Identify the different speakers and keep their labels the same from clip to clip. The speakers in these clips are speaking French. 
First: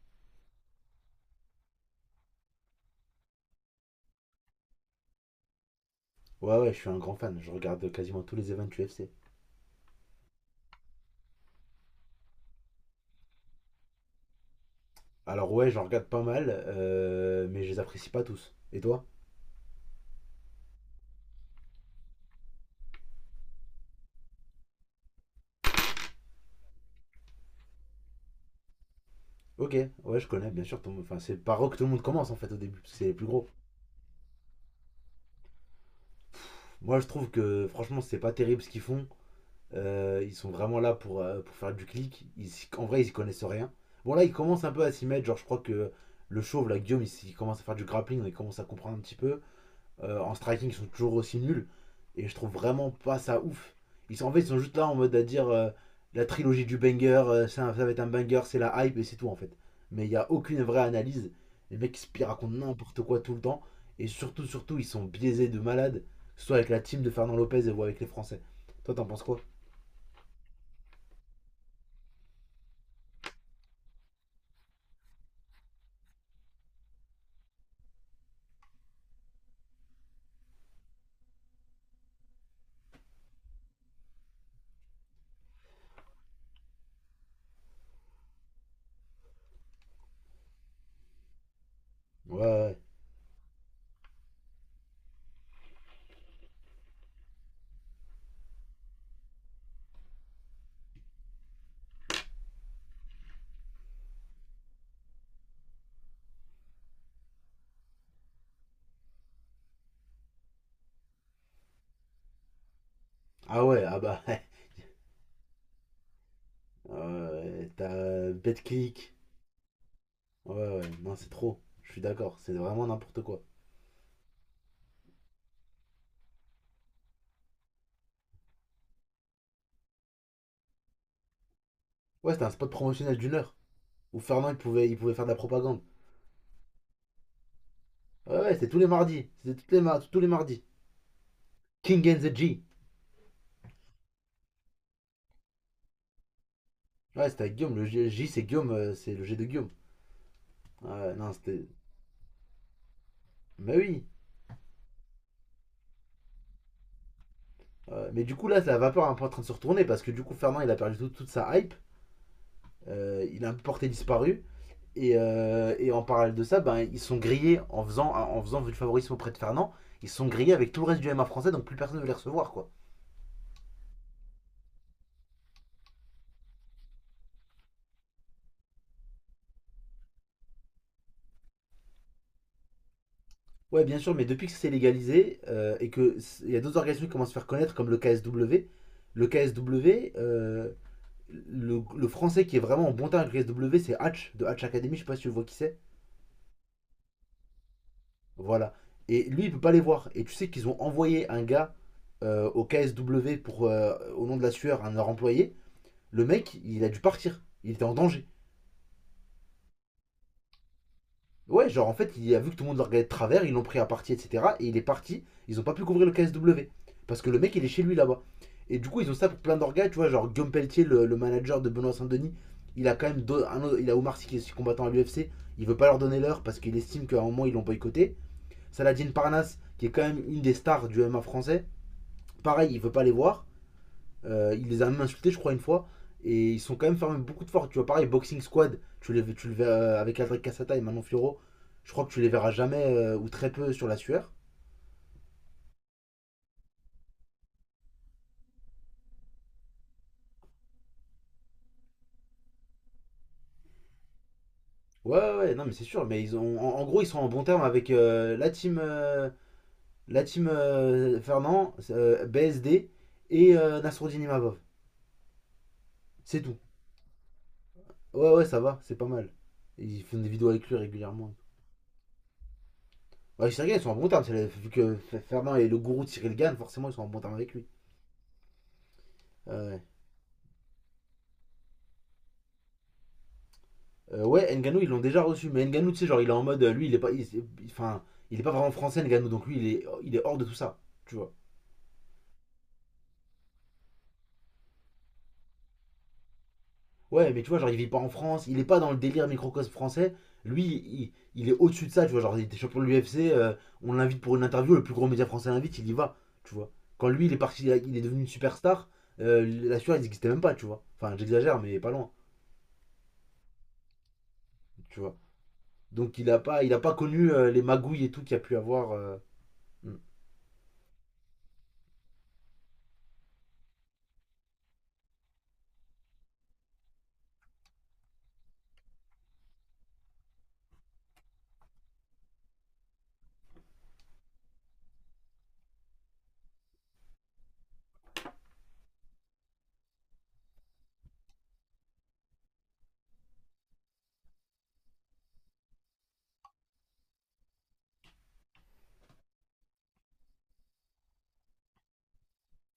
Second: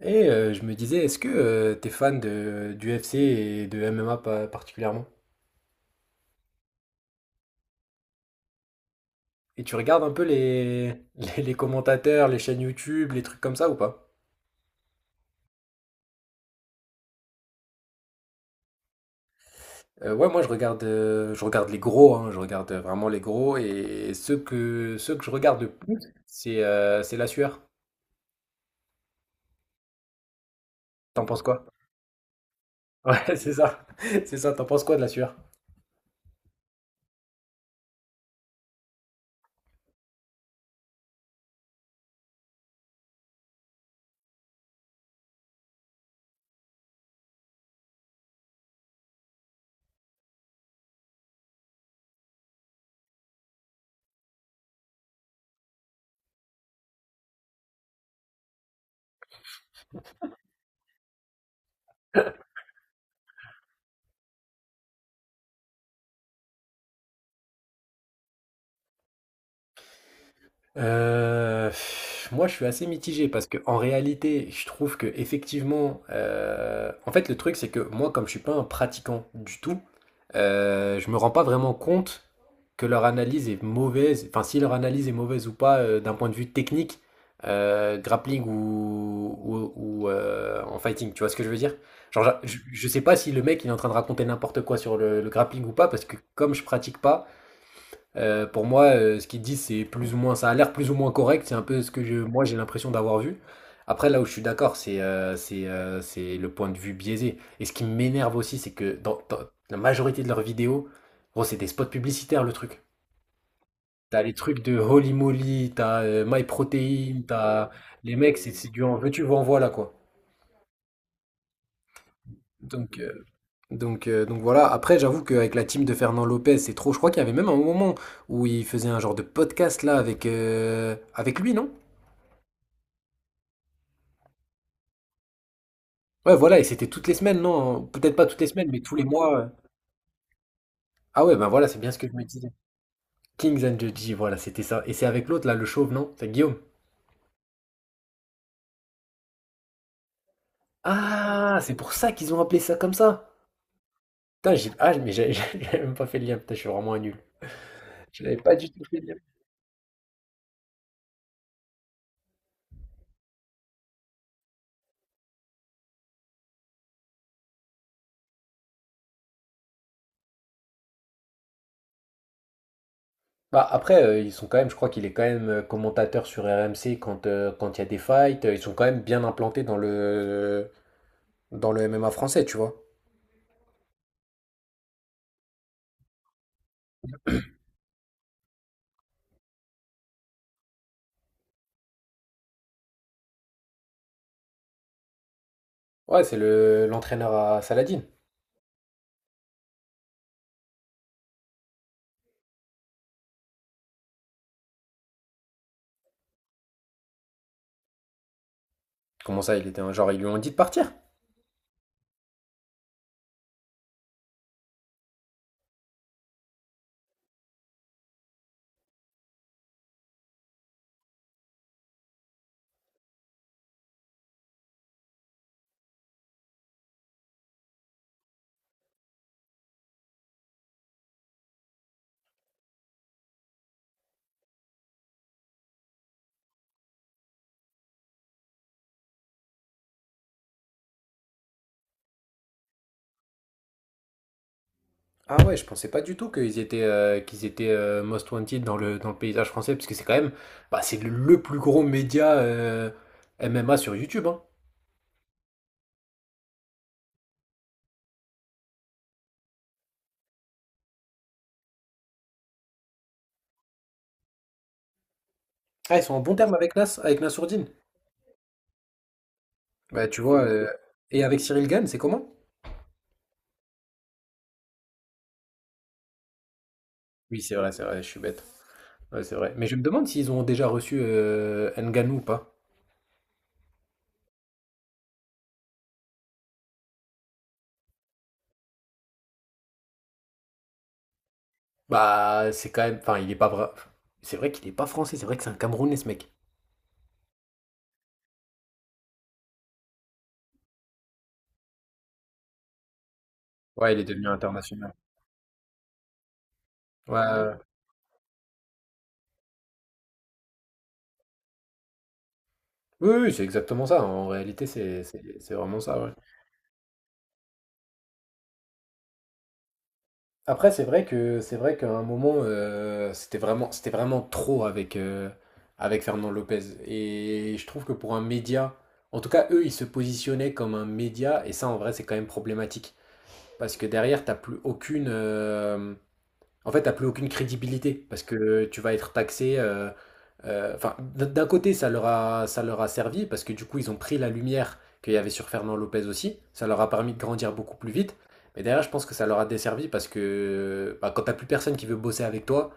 Speaker 1: Je me disais, est-ce que tu t'es fan de, du d'UFC et de MMA particulièrement?
Speaker 2: Ouais, ouais, je suis un grand fan. Je regarde quasiment tous les events UFC.
Speaker 1: Et tu regardes un peu les commentateurs, les chaînes YouTube, les trucs comme ça ou pas?
Speaker 2: Alors, ouais, j'en regarde pas mal, mais je les apprécie pas tous. Et toi?
Speaker 1: Ouais, moi je regarde les gros, hein, je regarde vraiment les gros et ceux que je regarde le plus, c'est la sueur.
Speaker 2: Ok, ouais, je connais, bien sûr. Enfin,
Speaker 1: T'en
Speaker 2: c'est
Speaker 1: penses
Speaker 2: par
Speaker 1: quoi?
Speaker 2: eux que tout le monde commence en fait au début, parce que c'est les plus
Speaker 1: Ouais,
Speaker 2: gros.
Speaker 1: c'est ça. C'est ça, t'en penses quoi de la sueur?
Speaker 2: Moi, je trouve que franchement, c'est pas terrible ce qu'ils font. Ils sont vraiment là pour faire du clic. En vrai, ils y connaissent rien. Bon, là, ils commencent un peu à s'y mettre. Genre, je crois que le chauve, là, Guillaume, il commence à faire du grappling, il commence à comprendre un petit peu. En striking ils sont toujours aussi nuls. Et je trouve vraiment pas ça ouf. Ils sont juste là en mode à dire la trilogie du banger, ça, ça va être un banger, c'est la hype et c'est tout en fait. Mais il n'y a aucune vraie analyse. Les mecs ils se racontent n'importe quoi tout le temps. Et surtout, surtout, ils sont biaisés de malades. Que ce soit avec la team de Fernand Lopez ou avec les Français. Toi, t'en penses quoi?
Speaker 1: Euh, Moi, je suis assez mitigé parce que en réalité, je trouve que effectivement, en fait, le truc c'est que moi, comme je suis pas un pratiquant du tout, je me rends pas vraiment compte que leur analyse est mauvaise. Enfin, si leur analyse est mauvaise ou pas, d'un point de vue technique, grappling ou en fighting. Tu vois ce que je veux dire? Genre,
Speaker 2: Ouais, ouais.
Speaker 1: je sais pas si le mec il est en train de raconter n'importe quoi sur le grappling ou pas parce que comme je pratique pas. Pour moi, ce qu'ils disent, c'est plus ou moins, ça a l'air plus ou moins correct. C'est un peu ce que moi, j'ai l'impression d'avoir vu. Après, là où je suis d'accord, c'est le point de vue biaisé. Et ce qui m'énerve aussi, c'est que dans la majorité de leurs vidéos, gros, c'est des spots publicitaires, le truc.
Speaker 2: Ah ouais, ah
Speaker 1: T'as
Speaker 2: bah.
Speaker 1: les trucs de Holy Moly, t'as MyProtein, t'as
Speaker 2: Ouais,
Speaker 1: les
Speaker 2: t'as
Speaker 1: mecs, c'est du en
Speaker 2: Betclic.
Speaker 1: veux-tu, en voilà quoi.
Speaker 2: Ouais, ouais, non, c'est trop. Je suis d'accord, c'est vraiment
Speaker 1: Donc, euh,
Speaker 2: n'importe quoi.
Speaker 1: donc voilà. Après, j'avoue qu'avec la team de Fernand Lopez, c'est trop. Je crois qu'il y avait même un moment où il faisait un genre de podcast là avec lui, non?
Speaker 2: Ouais, c'était un spot promotionnel d'une heure, où Fernand il pouvait faire de la propagande.
Speaker 1: Ouais, voilà, et c'était toutes les semaines, non? Peut-être pas
Speaker 2: Ouais,
Speaker 1: toutes les
Speaker 2: ouais,
Speaker 1: semaines,
Speaker 2: c'était tous
Speaker 1: mais
Speaker 2: les
Speaker 1: tous les
Speaker 2: mardis.
Speaker 1: mois.
Speaker 2: C'était tous les mardis.
Speaker 1: Ah ouais, ben voilà, c'est bien ce que
Speaker 2: King
Speaker 1: je
Speaker 2: and
Speaker 1: me
Speaker 2: the
Speaker 1: disais.
Speaker 2: G.
Speaker 1: Kings and Judgy, voilà, c'était ça. Et c'est avec l'autre, là, le chauve, non? C'est Guillaume.
Speaker 2: Ouais, c'était avec Guillaume. C'est Guillaume, c'est le G de Guillaume. Ouais, non,
Speaker 1: Ah,
Speaker 2: c'était.
Speaker 1: c'est pour ça qu'ils ont appelé ça comme ça.
Speaker 2: Mais oui.
Speaker 1: Putain, Ah, mais j'ai j'avais même pas fait le lien. Putain, je suis vraiment un nul.
Speaker 2: Mais
Speaker 1: Je l'avais
Speaker 2: du coup,
Speaker 1: pas
Speaker 2: là,
Speaker 1: du
Speaker 2: la
Speaker 1: tout fait
Speaker 2: vapeur est
Speaker 1: le
Speaker 2: un
Speaker 1: lien.
Speaker 2: peu en train de se retourner parce que du coup, Fernand il a perdu tout- toute sa hype. Il a porté disparu. Et en parallèle de ça, ben, ils sont grillés en faisant du favorisme auprès de Fernand. Ils sont grillés avec tout le reste du m MMA français, donc plus personne ne veut les recevoir, quoi.
Speaker 1: Bah, après, ils sont quand même, je crois qu'il est quand même commentateur sur RMC quand il y a des fights. Ils sont quand même bien implantés dans dans le MMA français, tu vois.
Speaker 2: Ouais, bien sûr, mais depuis que c'est légalisé et il y a d'autres organisations qui commencent à se faire connaître, comme le KSW, le KSW, euh, le français qui est vraiment en bon terme avec le KSW, c'est Hatch, de Hatch Academy, je sais pas si tu vois qui c'est.
Speaker 1: Ouais, c'est le l'entraîneur à Saladin.
Speaker 2: Voilà. Et lui, il peut pas les voir. Et tu sais qu'ils ont envoyé un gars au KSW pour, au nom de la sueur, un de leur employé. Le mec, il a dû partir. Il était en danger.
Speaker 1: Comment ça, il était un genre, ils lui ont dit de partir?
Speaker 2: Ouais, genre en fait, il a vu que tout le monde le regardait de travers, ils l'ont pris à partie, etc. Et il est parti, ils ont pas pu couvrir le KSW. Parce que le mec, il est chez lui là-bas. Et du coup, ils ont ça pour plein d'orgas, tu vois, genre Guillaume Pelletier, le manager de Benoît Saint-Denis, il a quand même deux- un autre- il a Omar Sy qui est combattant à l'UFC, il veut pas leur donner l'heure parce qu'il estime qu'à un moment ils l'ont boycotté. Saladin Parnasse, qui est quand même une des stars du MMA français, pareil, il veut pas les voir. Il les a même insultés, je crois, une fois. Et ils sont quand même fermés beaucoup de force. Tu vois, pareil, Boxing Squad, tu le verras avec Aldric Cassata et Manon Fioro. Je crois que tu les verras jamais ou très peu sur la sueur.
Speaker 1: Ah ouais, je pensais pas du tout qu'ils étaient most wanted dans dans le paysage français, parce que c'est quand même, bah, c'est le plus gros média MMA sur YouTube, hein.
Speaker 2: Ouais, ouais, ouais, non, mais c'est sûr. Mais ils ont, en, en gros, ils sont en bon terme avec la team Fernand, BSD et Nassourdine Imavov.
Speaker 1: Ah, ils sont en bon
Speaker 2: C'est
Speaker 1: terme
Speaker 2: tout.
Speaker 1: avec avec Nassourdine.
Speaker 2: Ouais, ouais, ça va, c'est pas mal. Ils
Speaker 1: Bah
Speaker 2: font
Speaker 1: tu
Speaker 2: des
Speaker 1: vois,
Speaker 2: vidéos avec lui
Speaker 1: et
Speaker 2: régulièrement.
Speaker 1: avec Cyril Gann, c'est comment?
Speaker 2: Ouais, Cyril Gann, ils sont en bon terme. Fernand est le gourou de Cyril Gann, forcément, ils sont en bon terme
Speaker 1: Oui,
Speaker 2: avec lui.
Speaker 1: c'est vrai, je suis bête. Ouais, c'est
Speaker 2: Ouais,
Speaker 1: vrai. Mais je
Speaker 2: ouais.
Speaker 1: me demande s'ils ont déjà reçu Ngannou ou pas.
Speaker 2: Ouais, Ngannou ils l'ont déjà reçu. Mais Ngannou tu sais, genre, il est en mode. Lui, il est pas. Il- Enfin, il est pas vraiment français, Ngannou. Donc, lui, il est hors de tout ça. Tu vois.
Speaker 1: Bah c'est quand même, enfin il est pas vrai. C'est vrai qu'il est pas français, c'est vrai que c'est un Camerounais ce mec.
Speaker 2: Ouais, mais tu vois, genre, il vit pas en France. Il est pas dans le délire microcosme français. Lui, il est au-dessus de ça. Tu vois, genre, il était champion de l'UFC. On
Speaker 1: Ouais, il est
Speaker 2: l'invite
Speaker 1: devenu
Speaker 2: pour une interview. Le
Speaker 1: international.
Speaker 2: plus gros média français l'invite. Il y va. Tu vois. Quand
Speaker 1: Ouais,
Speaker 2: lui, il est
Speaker 1: ouais.
Speaker 2: parti. Il est devenu une superstar. La sueur, elle n'existait même pas. Tu vois. Enfin, j'exagère, mais pas loin.
Speaker 1: Oui, oui, c'est exactement ça. En réalité,
Speaker 2: Tu vois.
Speaker 1: c'est vraiment ça, ouais.
Speaker 2: Donc, il a pas connu les magouilles et tout qu'il y a pu avoir.
Speaker 1: Après, c'est vrai que c'est vrai qu'à un moment, c'était vraiment trop avec Fernand Lopez. Et je trouve que pour un média, en tout cas, eux, ils se positionnaient comme un média, et ça, en vrai, c'est quand même problématique. Parce que derrière, t'as plus aucune crédibilité parce que tu vas être taxé. Enfin, d'un côté, ça leur a servi parce que du coup, ils ont pris la lumière qu'il y avait sur Fernand Lopez aussi. Ça leur a permis de grandir beaucoup plus vite. Mais derrière, je pense que ça leur a desservi parce que bah, quand t'as plus personne qui veut bosser avec toi,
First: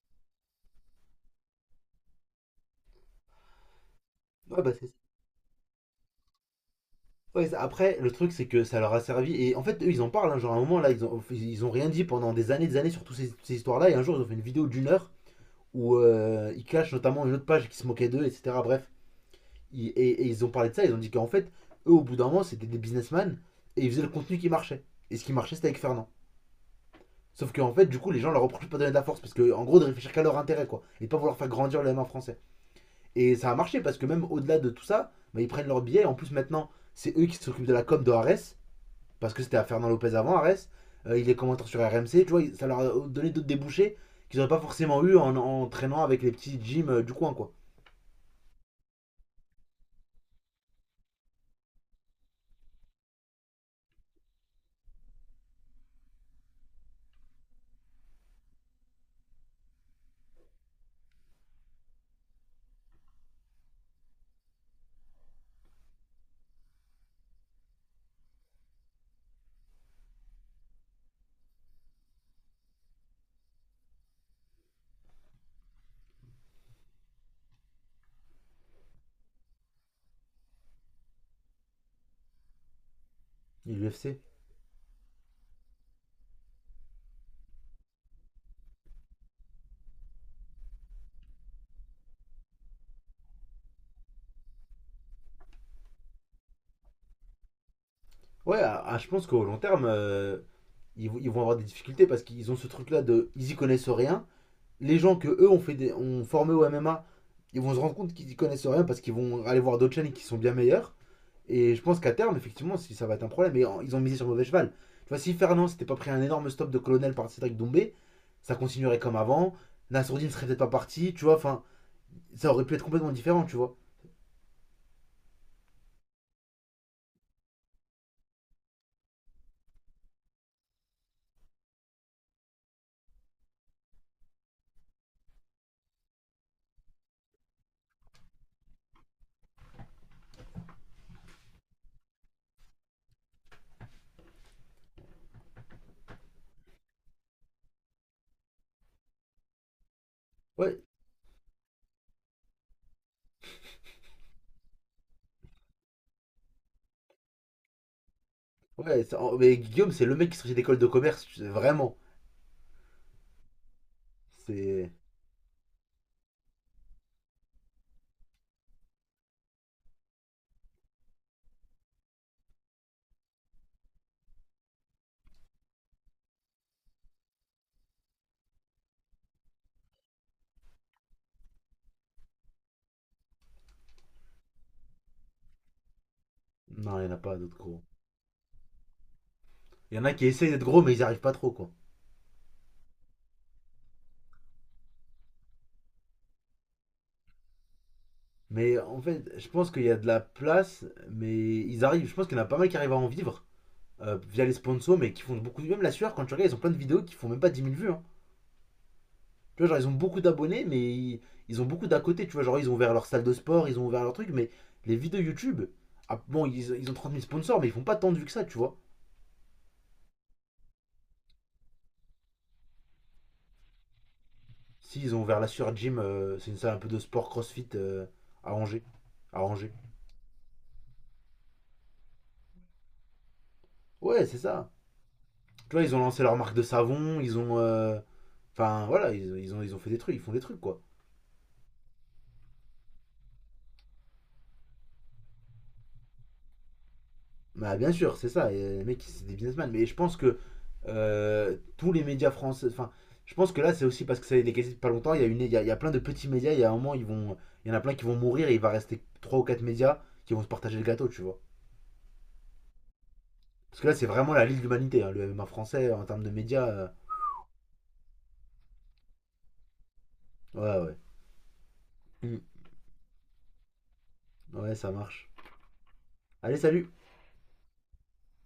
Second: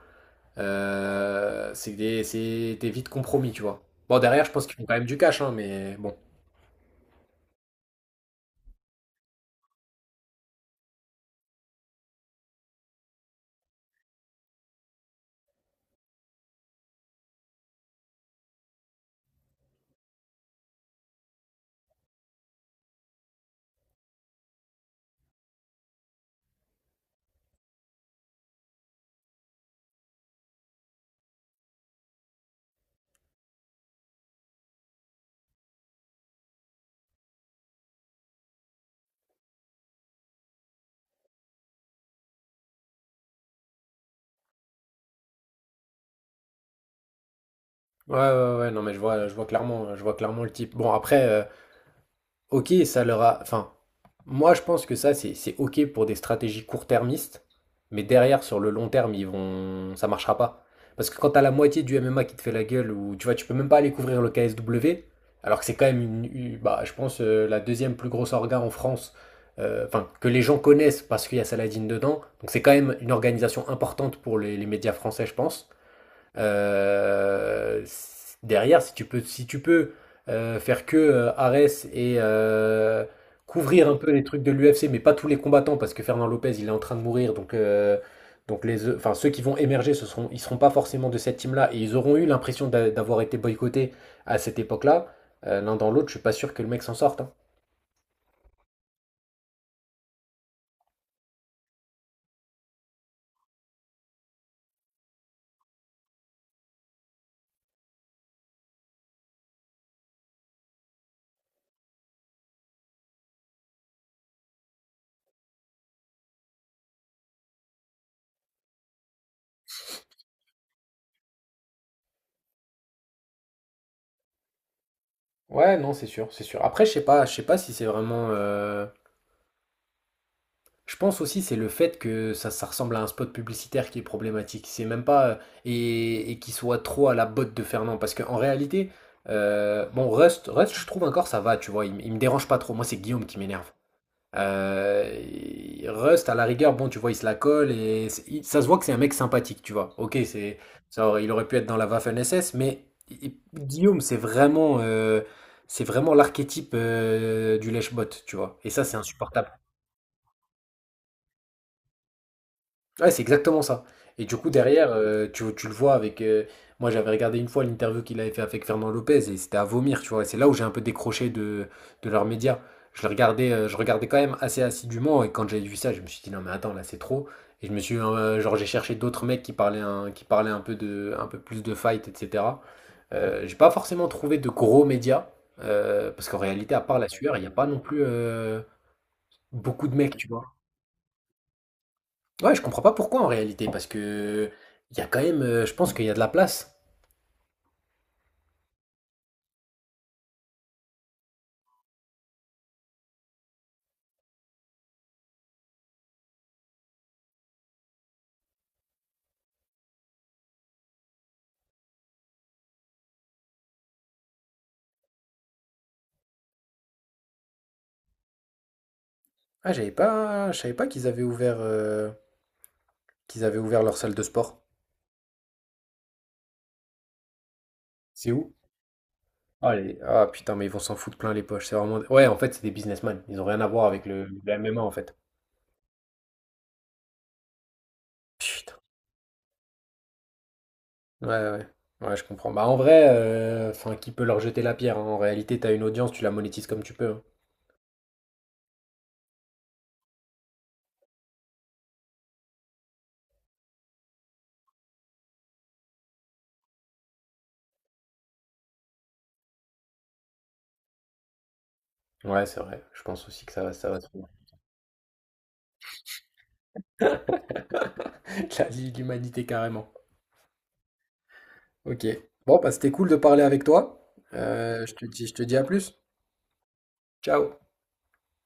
Speaker 1: t'es vite compromis, tu vois. Bon, derrière, je
Speaker 2: Ouais,
Speaker 1: pense
Speaker 2: bah
Speaker 1: qu'ils font
Speaker 2: c'est.
Speaker 1: quand même du cash, hein, mais bon.
Speaker 2: Ouais, après, le truc, c'est que ça leur a servi. Et en fait, eux, ils en parlent, hein. Genre, à un moment, là, ils ont rien dit pendant des années sur toutes ces histoires-là. Et un jour, ils ont fait une vidéo d'une heure où ils clashent notamment une autre page qui se moquait d'eux, etc. Bref. Et ils ont parlé de ça. Ils ont dit qu'en fait, eux, au bout d'un moment, c'était des businessmen et ils faisaient le contenu qui marchait. Et ce qui marchait, c'était avec Fernand. Sauf qu'en fait, du coup, les gens leur reprochent de pas donner de la force parce que, en gros, de réfléchir qu'à leur intérêt, quoi. Et de pas vouloir faire grandir le M1 français. Et ça a marché parce que même au-delà de tout ça, bah, ils prennent leur billet. En plus, maintenant, c'est eux qui s'occupent de la com de Ares. Parce que c'était à Fernand Lopez avant, Arès. Il est commentateur sur RMC, tu vois, ça leur a donné d'autres débouchés qu'ils n'auraient pas forcément eu en, en traînant avec les petits gyms du coin, quoi.
Speaker 1: Ouais, ouais, ouais, non, mais je vois, je vois clairement le type. Bon, après. Ok, ça leur a. Enfin, moi je pense que ça c'est ok pour des stratégies court-termistes, mais derrière sur le long terme ça marchera pas. Parce que quand t'as la moitié du MMA qui te fait la gueule ou tu vois tu peux même pas aller couvrir le KSW, alors que c'est quand même bah je pense la deuxième plus grosse orga en France, enfin que les gens connaissent parce qu'il y a Saladin dedans, donc c'est quand même une organisation importante pour les médias français je pense. Euh, Derrière, si tu peux faire que Ares et
Speaker 2: Et
Speaker 1: couvrir un peu
Speaker 2: l'UFC.
Speaker 1: les trucs de l'UFC, mais pas tous les combattants, parce que Fernand Lopez, il est en train de mourir, donc enfin, ceux qui vont émerger, ils seront pas forcément de cette team-là, et ils auront eu l'impression d'avoir été boycottés à cette époque-là. L'un dans l'autre, je suis pas sûr que le mec s'en sorte, hein.
Speaker 2: Ouais, ah, ah, je pense qu'au long terme, ils vont avoir des difficultés parce qu'ils ont ce truc-là de. Ils y connaissent rien. Les gens que eux ont, fait des, ont formé au MMA, ils vont se rendre compte qu'ils y connaissent rien parce qu'ils vont aller voir d'autres chaînes qui sont bien meilleures. Et je pense qu'à terme, effectivement, si ça va être un problème. Et ils ont misé sur le mauvais cheval. Tu vois, si Fernand s'était pas pris un énorme stop de colonel par Cédric Doumbé, ça continuerait comme avant. Nassourdine serait peut-être pas parti, tu vois. Enfin, ça aurait pu être complètement différent, tu vois.
Speaker 1: Ouais, non, c'est sûr, c'est sûr. Après, je sais pas si c'est vraiment. Je pense aussi c'est le fait que ça ressemble à un spot publicitaire qui est problématique. C'est même pas, et qui soit trop à la botte de Fernand parce qu'en réalité, bon Rust je trouve encore ça va, tu vois, il me dérange pas trop. Moi c'est Guillaume qui m'énerve. Et Rust à la rigueur, bon tu vois il se la colle et ça se voit que c'est un mec sympathique, tu vois. Ok c'est
Speaker 2: Ouais,
Speaker 1: ça, il aurait pu être dans la Waffen-SS, mais Guillaume c'est vraiment l'archétype du lèche-botte, tu vois. Et ça c'est
Speaker 2: ouais. Oh,
Speaker 1: insupportable.
Speaker 2: mais Guillaume, c'est le mec qui sortit d'école de commerce, tu sais, vraiment.
Speaker 1: Ouais, c'est exactement ça. Et du coup, derrière,
Speaker 2: C'est.
Speaker 1: tu le vois avec. Moi, j'avais regardé une fois l'interview qu'il avait fait avec Fernand Lopez et c'était à vomir, tu vois. Et c'est là où j'ai un peu décroché de leurs médias. Je regardais quand même assez assidûment et quand j'ai vu ça, je me suis dit non, mais attends, là, c'est trop. Et je me suis. Genre, j'ai cherché d'autres mecs qui parlaient qui parlaient un peu, un peu plus de fight, etc. J'ai pas forcément trouvé de gros médias parce qu'en réalité, à part
Speaker 2: Non,
Speaker 1: la
Speaker 2: il n'y en a pas
Speaker 1: sueur, il n'y a
Speaker 2: d'autres
Speaker 1: pas non
Speaker 2: gros.
Speaker 1: plus beaucoup de
Speaker 2: Il y en a
Speaker 1: mecs,
Speaker 2: qui
Speaker 1: tu vois.
Speaker 2: essayent d'être gros, mais ils n'y arrivent pas trop, quoi.
Speaker 1: Ouais, je comprends pas pourquoi en réalité, parce que il y a quand même, je pense qu'il y a de la place.
Speaker 2: Mais en fait, je pense qu'il y a de la place, mais ils arrivent. Je pense qu'il y en a pas mal qui arrivent à en vivre via les sponsors, mais qui font beaucoup. Même la sueur, quand tu regardes, ils ont plein de vidéos qui font même pas 10 000 vues, hein. Tu vois, genre, ils ont beaucoup d'abonnés, mais ils ont beaucoup d'à côté. Tu vois, genre, ils ont ouvert leur salle de sport, ils ont ouvert leur truc, mais les vidéos YouTube, ah, bon, ils ont 30 000 sponsors, mais ils font pas tant de vues que ça, tu vois.
Speaker 1: Ah, j'avais pas, je savais pas qu'ils avaient ouvert leur salle de sport.
Speaker 2: Si, ils ont ouvert la Sur Gym, c'est une salle un peu de sport crossfit
Speaker 1: C'est où?
Speaker 2: à Angers. À Angers.
Speaker 1: Ah, putain, mais ils vont s'en foutre plein les poches. C'est vraiment, ouais, en fait, c'est des businessmen. Ils ont rien à voir avec
Speaker 2: Ouais, c'est
Speaker 1: le
Speaker 2: ça.
Speaker 1: MMA en fait.
Speaker 2: Tu vois, ils ont lancé leur marque de savon, ils ont.
Speaker 1: Putain.
Speaker 2: Enfin, voilà, ils ont fait des trucs, ils font des trucs, quoi.
Speaker 1: Ouais, ouais. Ouais, je comprends. Bah en vrai, enfin, qui peut leur jeter la pierre, hein. En réalité, t'as une audience, tu la monétises comme tu peux, hein.
Speaker 2: Bah, bien sûr, c'est ça. Et les mecs, c'est des businessmen. Mais je pense que tous les médias français. Enfin, je pense que là, c'est aussi parce que ça a été cassé depuis pas longtemps. Il y a plein de petits médias. Il y a un moment, il y en a plein qui vont mourir et il va rester 3 ou 4 médias qui vont se partager le gâteau, tu vois.
Speaker 1: Ouais, c'est vrai. Je pense aussi que ça,
Speaker 2: Parce que
Speaker 1: ça
Speaker 2: là,
Speaker 1: va
Speaker 2: c'est
Speaker 1: se faire.
Speaker 2: vraiment la Ligue de l'humanité, hein, le MMA français, en termes de médias.
Speaker 1: La Ligue de l'humanité carrément.
Speaker 2: Ouais, ouais.
Speaker 1: Ok.
Speaker 2: Mm.
Speaker 1: Bon, bah, c'était cool de parler avec toi.
Speaker 2: Ouais,
Speaker 1: Euh,
Speaker 2: ça
Speaker 1: je te dis,
Speaker 2: marche.
Speaker 1: je te dis à plus.
Speaker 2: Allez, salut!
Speaker 1: Ciao.